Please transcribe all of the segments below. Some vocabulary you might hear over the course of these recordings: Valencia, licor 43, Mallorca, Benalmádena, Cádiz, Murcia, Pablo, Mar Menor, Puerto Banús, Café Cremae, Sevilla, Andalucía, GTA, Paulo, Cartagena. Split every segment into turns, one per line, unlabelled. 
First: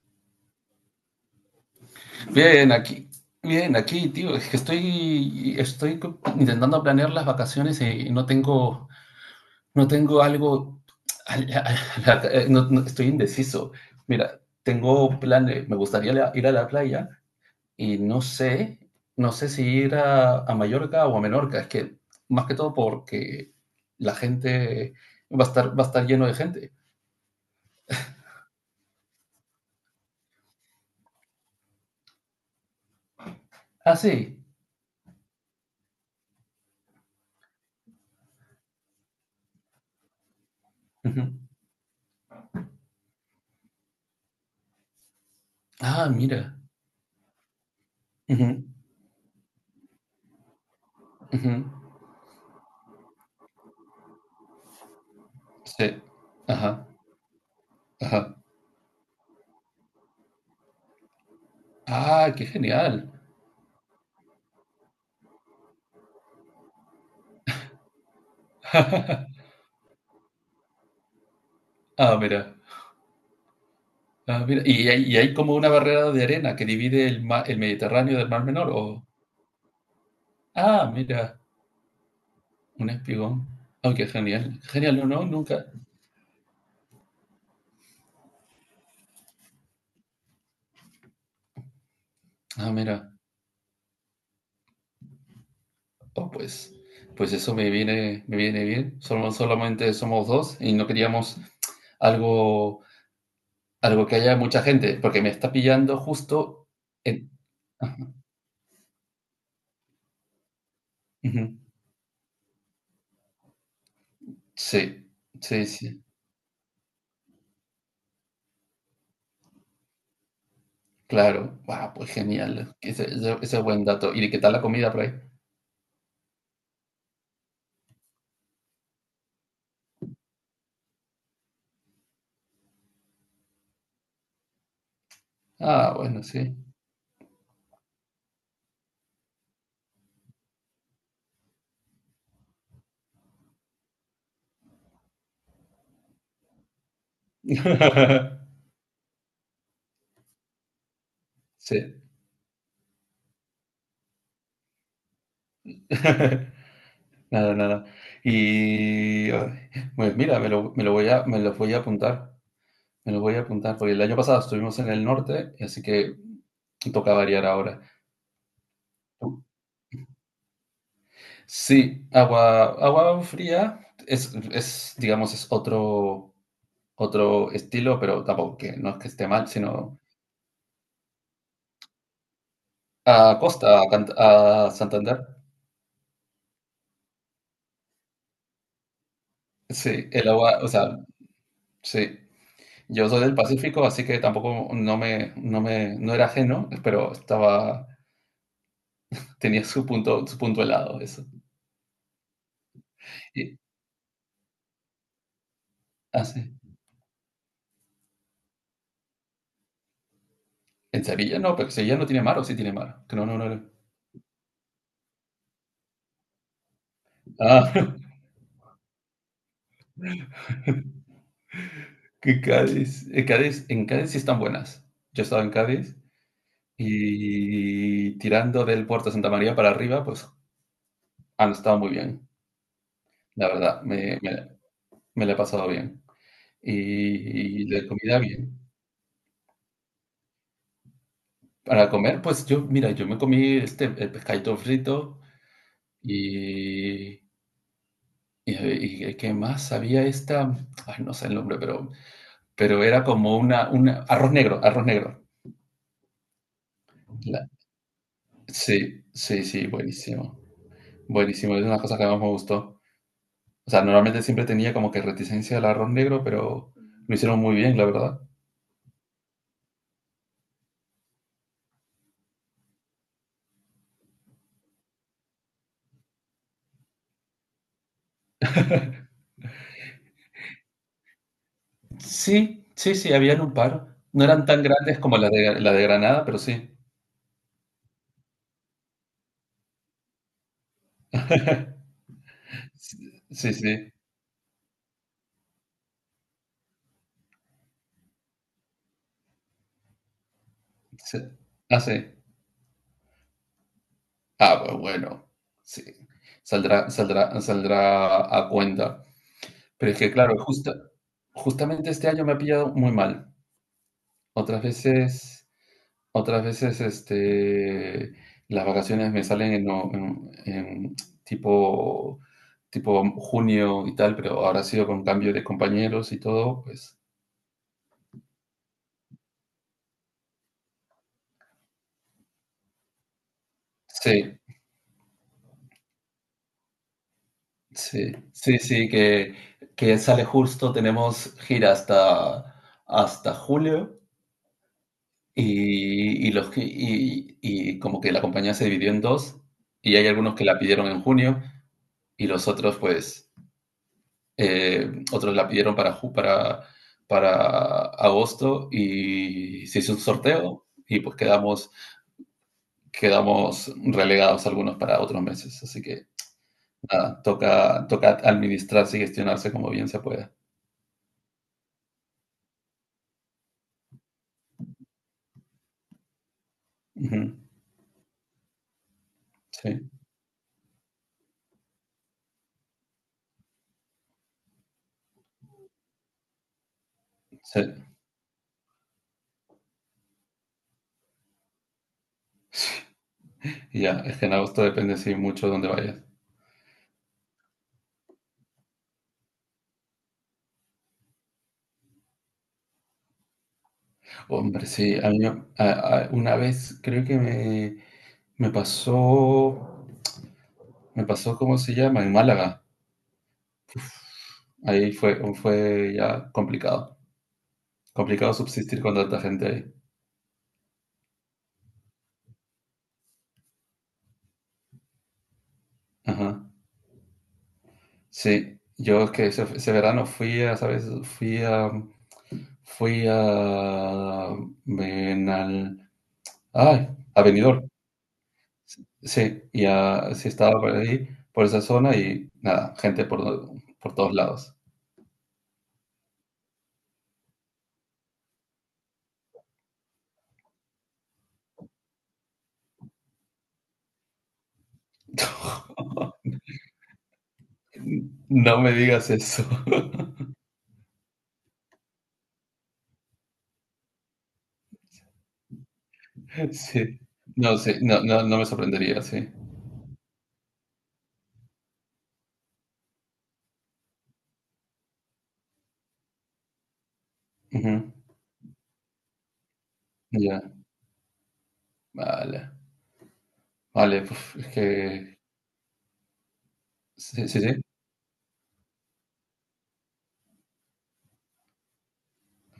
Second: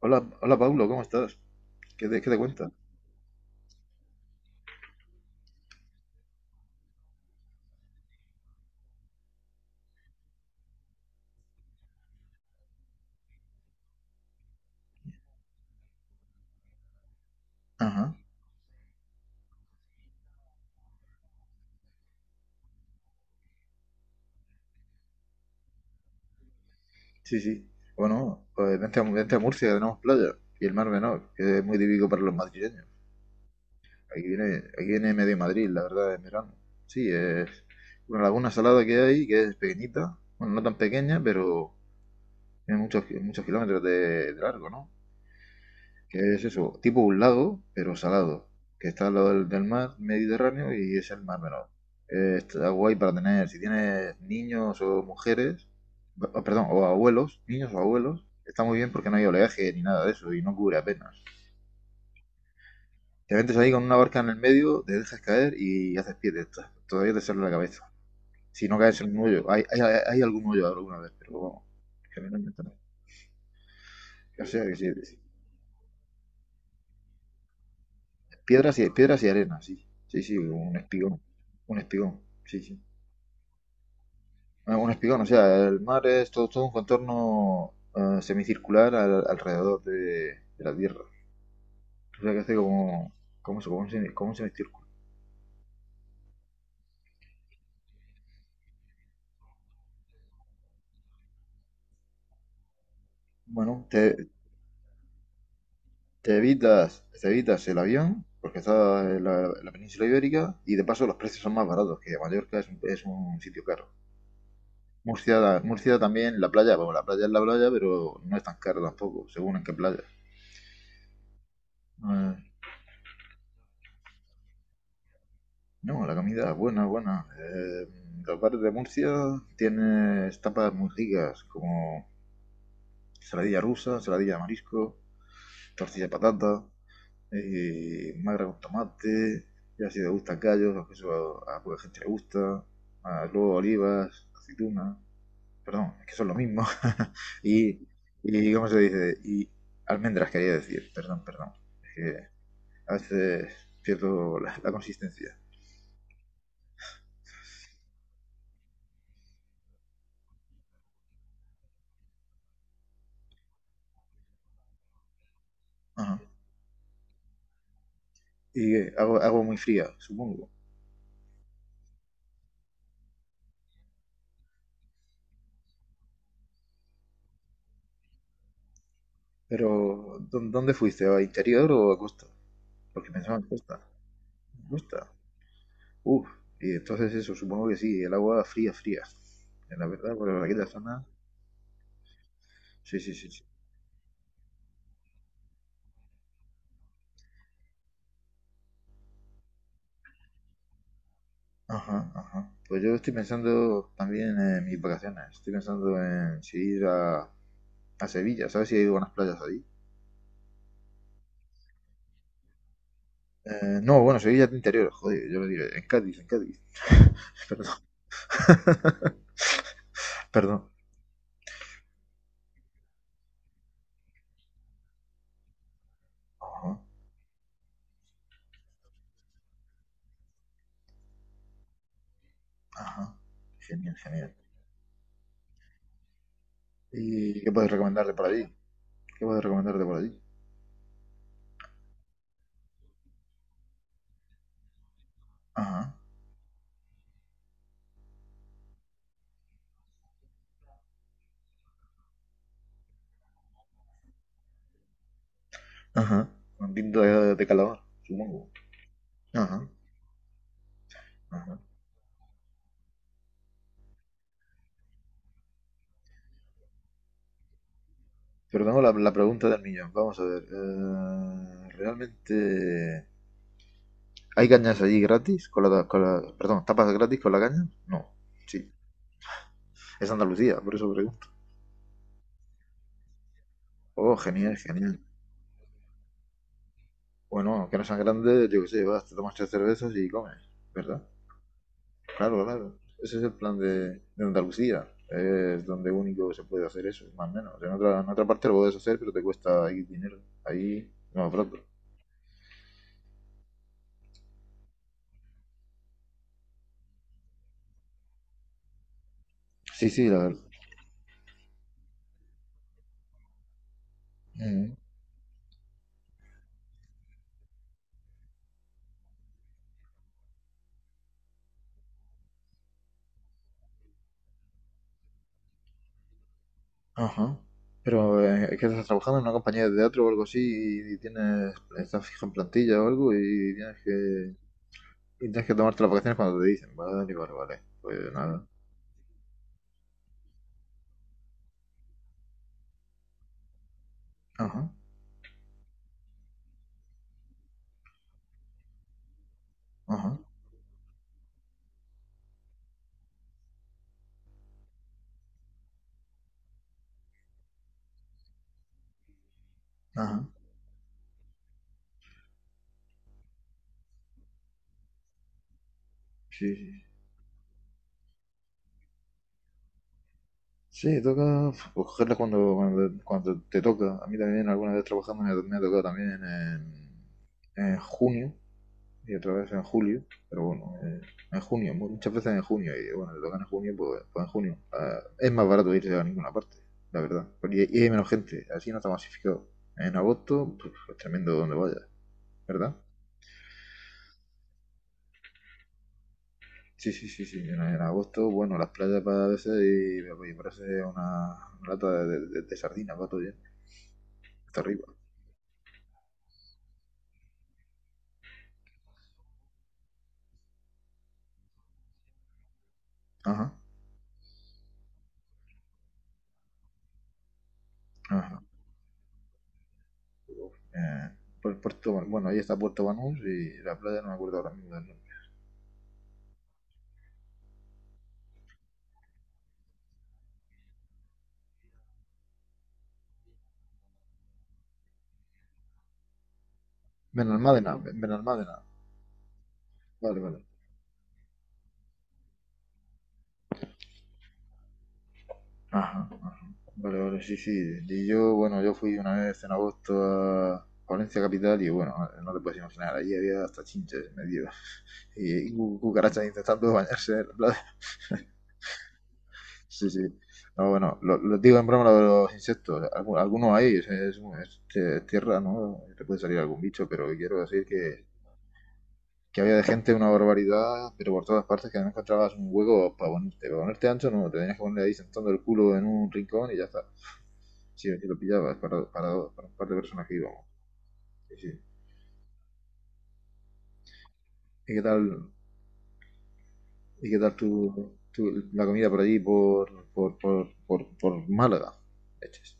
Hola, hola Paulo, ¿cómo estás? ¿Qué te cuentas?
Bien, aquí, bien, aquí, tío. Es que estoy intentando planear las vacaciones y no tengo algo, estoy indeciso. Mira, tengo planes, me gustaría ir a la playa y
Ajá,
no sé si ir a Mallorca o a Menorca. Es que más que todo porque la gente va a estar lleno de gente.
sí, sí. Bueno, pues vente a Murcia, que tenemos playa. Y el Mar Menor, que es muy típico para los madrileños.
Ah,
Aquí
sí.
viene, aquí viene medio Madrid, la verdad, en verano. Sí, es una laguna salada que hay, que es pequeñita. Bueno, no tan pequeña,
Ujú.
pero tiene muchos, muchos kilómetros de largo, ¿no?
Ah,
Que es
mira.
eso, tipo un lago, pero
Ujú,
salado, que está al lado del mar Mediterráneo y es el Mar
ujú.
Menor. Está guay para tener, si tienes niños o mujeres,
Sí.
perdón, o
Ajá,
abuelos, niños o abuelos,
ajá.
está muy bien porque no hay oleaje ni nada de eso y no cubre apenas.
Ah, qué genial.
Te metes ahí con una barca en el medio, te dejas caer y haces pie de esta. Todavía te sale la cabeza. Si no caes en un hoyo, hay algún hoyo alguna vez, pero vamos,
Ah, mira.
generalmente no. O
Ah, mira.
sea que sí,
¿Y y
sí.
hay como una barrera de arena que divide el Mediterráneo del Mar Menor? ¿O?
Piedras y arena, sí. Sí, sí, un
Ah,
espigón.
mira,
Un espigón, sí, sí.
un espigón. Ah, qué genial.
Ah, un
Genial, no,
espigón,
no,
o sea,
nunca.
el mar es todo, todo un contorno semicircular alrededor de la Tierra. O sea, que hace
Ah,
como,
mira.
como, eso, como un, como un semicírculo.
Oh, pues, me viene bien. Solamente somos dos y no queríamos algo,
Bueno,
algo que haya mucha gente, porque me está pillando
te
justo
evitas, te
en...
evitas el
Ajá,
avión, porque está en la península ibérica, y de paso los precios son
ujú.
más baratos, que Mallorca es un sitio caro.
Sí,
Murcia,
sí,
Murcia
sí.
también, la playa, bueno, la playa es la playa, pero no es tan cara tampoco, según en qué playa.
Claro, wow, pues
No
genial, ese es buen dato. ¿Y qué tal la comida por ahí?
No, la comida, buena, buena. Los bares de Murcia tienes tapas muy ricas, como saladilla rusa, saladilla de marisco,
Ah,
tortilla de
bueno,
patata,
sí.
magra con tomate, ya si te gustan callos, que eso a poca gente le gusta, más luego olivas, aceitunas, perdón, es que son lo mismo, y, y, ¿cómo se dice? Y almendras quería decir, perdón, perdón, es
Sí.
que a veces pierdo la consistencia.
Nada, nada. Y ay, pues mira, me lo voy a apuntar. Porque el año pasado estuvimos en el norte, así que
Ajá.
toca variar ahora.
Y agua muy fría, supongo.
Sí, agua fría es, digamos, es otro estilo, pero tampoco que no es que esté mal, sino
Pero, ¿dónde fuiste? ¿A interior o a costa? Porque pensaba
a
en
Costa,
costa.
a
Costa.
Santander.
Uf. Y entonces eso, supongo que sí, el agua fría, fría. La
Sí,
verdad, por
el agua,
aquella
o sea,
zona.
sí.
Sí,
Yo
sí,
soy
sí,
del
sí.
Pacífico, así que tampoco no era ajeno, pero estaba, tenía su punto helado, eso.
Ajá, ajá. Pues yo estoy
Y,
pensando también en mis vacaciones. Estoy pensando
ah,
en
sí.
si ir a Sevilla. ¿Sabes si hay buenas playas allí?
En Sevilla no, pero Sevilla no tiene mar, o sí tiene mar. Que no, no, no, no.
No, bueno, Sevilla es de interior. Joder, yo lo diré. En Cádiz, en Cádiz.
Ah,
Perdón. Perdón.
que Cádiz, en Cádiz sí están buenas. Yo estaba en Cádiz
Ajá,
y tirando del puerto de Santa María para arriba, pues han estado muy bien,
ajá.
la verdad,
Genial, genial.
me, me la he pasado bien.
¿Y qué
Y
puedes
la
recomendarle
comida
por allí?
bien.
¿Qué puedo recomendarte por allí?
Para comer, pues yo, mira, yo me comí este, el pescadito frito
Ajá,
y, y ¿qué más? Había ay, no sé el nombre, pero era como una arroz arroz negro.
ajá. Un tinto de
La-
calamar, supongo.
sí, sí, sí,
Ajá,
buenísimo, buenísimo,
ajá.
es una cosa que más me gustó. O sea, normalmente siempre tenía como que reticencia al arroz negro, pero lo hicieron muy bien, la verdad.
Pero tengo la pregunta del millón. Vamos a ver. ¿Realmente hay cañas allí gratis? Con la, perdón, ¿tapas gratis con la caña? No. Sí. Es Andalucía, por eso pregunto.
Sí, sí, sí, habían un par.
Oh,
No eran
genial,
tan
genial.
grandes como la de Granada, pero sí.
Bueno, que no sean grandes, yo qué sé, vas, te tomas tres cervezas y comes, ¿verdad? Claro, claro. Ese es el
Sí,
plan
sí,
de Andalucía. Es donde único se puede hacer eso, más o menos. En otra parte lo puedes hacer, pero te cuesta ahí dinero. Ahí,
sí.
no, pronto.
Ah, sí. Ah, pues bueno, sí. Saldrá, saldrá, saldrá a cuenta.
Sí,
Pero es
sí,
que,
la
claro,
verdad.
justamente este año me ha pillado muy mal. Otras
Mm,
veces, otras veces, este, las vacaciones me salen en, no- en tipo, tipo junio y tal, pero ahora ha sido con cambio de compañeros y todo, pues.
ajá. Pero es que estás trabajando en una compañía de teatro o algo así y, tienes, estás fija en plantilla o algo
Sí,
y tienes que tomarte las vacaciones cuando te dicen. Vale, vale, vale. Pues
sí,
nada.
sí, sí, que sale justo, tenemos gira hasta, hasta julio.
Ajá,
Y, y como que la compañía se dividió en dos, y hay
ajá,
algunos que la pidieron en junio, y los otros, pues, otros la pidieron para agosto, y se hizo un
ajá.
sorteo, y pues quedamos, quedamos relegados algunos para otros meses. Así que
Sí, sí.
nada, toca, toca administrarse y gestionarse como bien se pueda.
Sí, toca pues, cogerla cuando, cuando, cuando te toca. A mí también alguna vez trabajando me ha tocado también
Ujú,
en junio y otra vez en
sí,
julio, pero bueno, en junio, muchas veces en junio y bueno, te tocan en junio, pues en junio. Ah, es más barato irse a ninguna parte, la verdad.
sí.
Porque- Y, hay menos gente, así no está masificado. En agosto, pues, es tremendo donde vayas, ¿verdad?
Y ya, es que en agosto depende, sí, mucho de dónde vayas.
Sí, sí, sí, sí. En agosto, bueno, las playas para veces y parece una lata de sardinas, va todo bien. Hasta
Hombre,
arriba.
sí, a mí me- a- una vez creo que me pasó, me pasó, ¿cómo se llama? En Málaga.
Ajá.
Ahí fue, fue ya complicado, complicado
Ajá.
subsistir con tanta gente ahí.
eh, por Puerto Bueno, ahí está Puerto Banús y la playa no me acuerdo ahora mismo del nombre.
Ajá. Sí, yo es que ese verano fui a, ¿sabes? Fui a, Benal, ay, a Benidorm.
Benalmádena, Benalmádena.
Sí,
Vale,
sí
vale.
estaba por ahí, por esa zona y nada, gente por todos lados.
Ajá, vale, vale, sí, sí. Y yo, bueno, yo fui una vez en agosto a Valencia capital y bueno, vale, no te puedes imaginar, allí había hasta chinches medio y cucarachas intentando bañarse en la playa.
No me digas eso.
Sí, sí. No, bueno, lo digo en broma lo de los insectos. Algunos hay, es, tierra, ¿no? Te puede salir algún bicho,
Sí.
pero quiero
No,
decir
sí, no, no, no me sorprendería, sí.
que había de gente una barbaridad, pero por todas partes, que no encontrabas un hueco para ponerte. Para ponerte ancho, no, te tenías que poner ahí sentando el culo en un rincón y ya está. Si
Ujú,
sí, aquí lo pillabas para, un par de personas que
ya,
íbamos. Sí, sí.
vale. Vale, puf, es
¿Y qué
que...
tal, y qué
Sí,
tal
sí, sí.
la comida por allí, por Málaga? Leches.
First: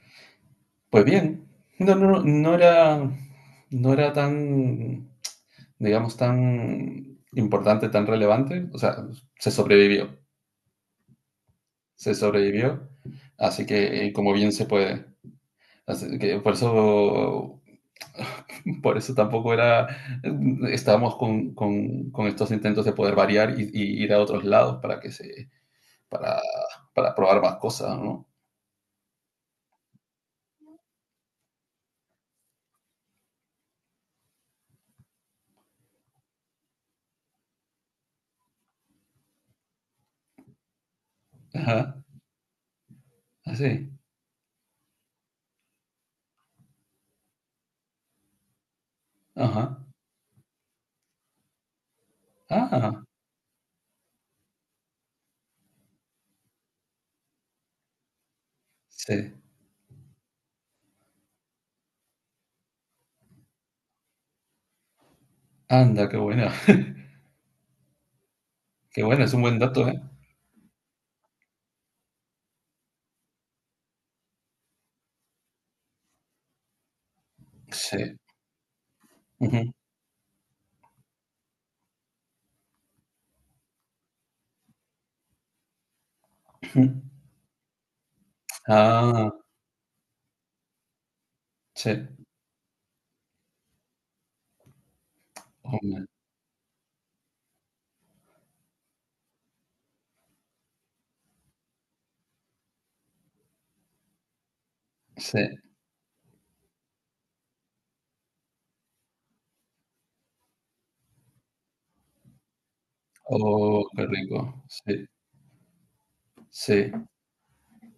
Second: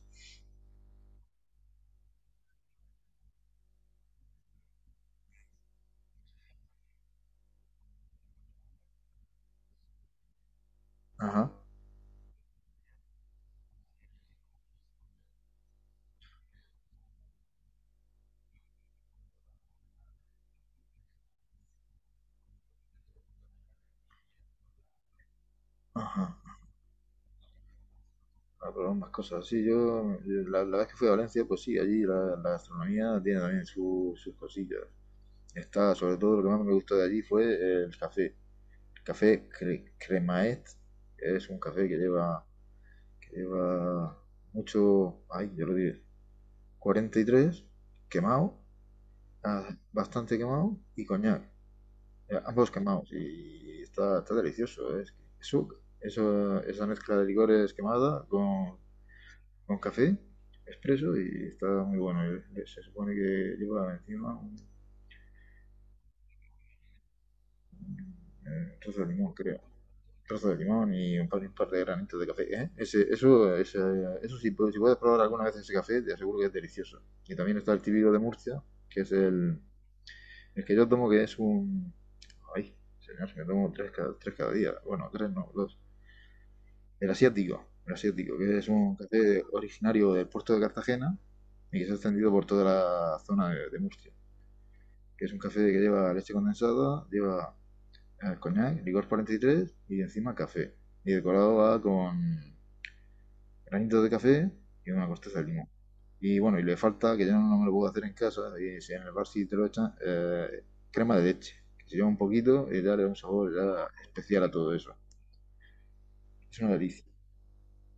Pues bien. No, no, no, no era... No era tan, digamos, tan importante, tan relevante. O sea, se sobrevivió.
Ajá,
Se sobrevivió. Así que, como bien se puede. Así que por eso por eso tampoco era, estábamos con estos intentos de poder variar y ir a otros lados
ajá.
para, para probar más cosas, ¿no?
Ah, pero más cosas. Sí, yo vez que fui a Valencia, pues sí, allí la gastronomía tiene también sus cosillas. Está, sobre todo, lo que más me gustó de allí fue el café. Café Cremaet es un café que
Ajá,
lleva, que
así,
lleva mucho, ay, yo lo diré, 43 quemado,
ajá,
ah, bastante quemado, y coñac, ambos
ah,
quemados, y está, está delicioso, ¿eh? Es que eso, esa mezcla de licores quemada
sí,
con café expreso y está muy bueno. Se supone que lleva encima un,
anda,
trozo
qué
de
buena,
limón,
es un buen
creo.
dato, ¿eh?
Trozo de limón y un par de granitos de café. ¿Eh? Ese, eso, eso sí, pues, si puedes probar alguna vez ese café, te aseguro que es delicioso. Y también está el típico
Sí,
de Murcia, que es
ujú,
el que yo tomo, que es un... Ay, señor, me tomo tres cada día. Bueno, tres no, dos.
ujú.
El asiático, que es un
Ah,
café originario del puerto de Cartagena y que
sí,
se ha extendido por toda la zona de Murcia. Que es un café que
oh, man,
lleva leche condensada, lleva coñac, licor 43 y tres y encima café. Y decorado va con granitos de café y una
sí,
corteza de limón. Y bueno, y le falta, que yo no me lo puedo hacer en casa, y si en el bar sí te lo echan, crema de leche, que se lleva un poquito y da un sabor
oh,
ya
qué
especial a
rico,
todo eso.
sí,
Es una
sí,
delicia.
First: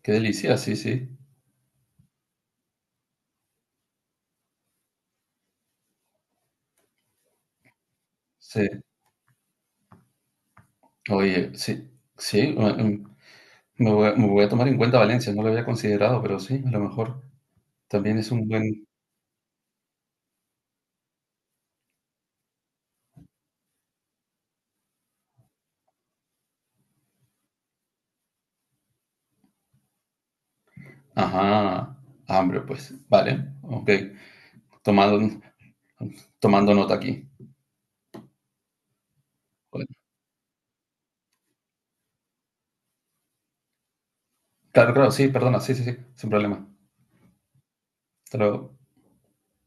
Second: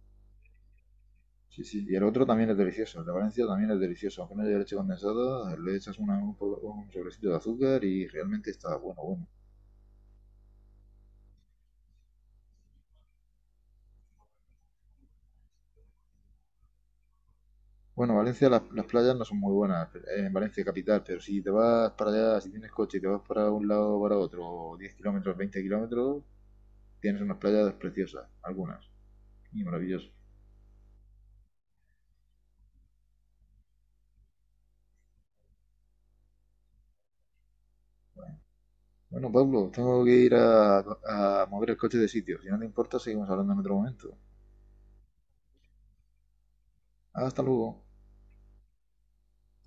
qué delicia, sí, sí,
Sí, sí. Y el otro también es delicioso, el de Valencia también es delicioso. Aunque no lleve leche condensada, le echas un sobrecito de azúcar y realmente
sí,
está bueno, bueno.
oye, sí, sí, me voy a tomar en cuenta Valencia, no lo había considerado, pero sí, a lo mejor
Bueno,
también es
Valencia
un
las
buen...
playas no son muy buenas, en Valencia capital, pero si te vas para allá, si tienes coche y te vas para un lado o para otro, 10 kilómetros, 20 kilómetros, tienes unas playas preciosas, algunas, y maravilloso.
Ajá, hambre, pues. Vale, ok. Tomando, tomando nota aquí.
Bueno, Pablo,
Bueno,
tengo que ir a mover el coche de sitio. Si no te importa, seguimos hablando en otro momento.
claro, claro, sí, perdona, sí, sí, sí, sin problema.
Hasta luego.
Hasta luego.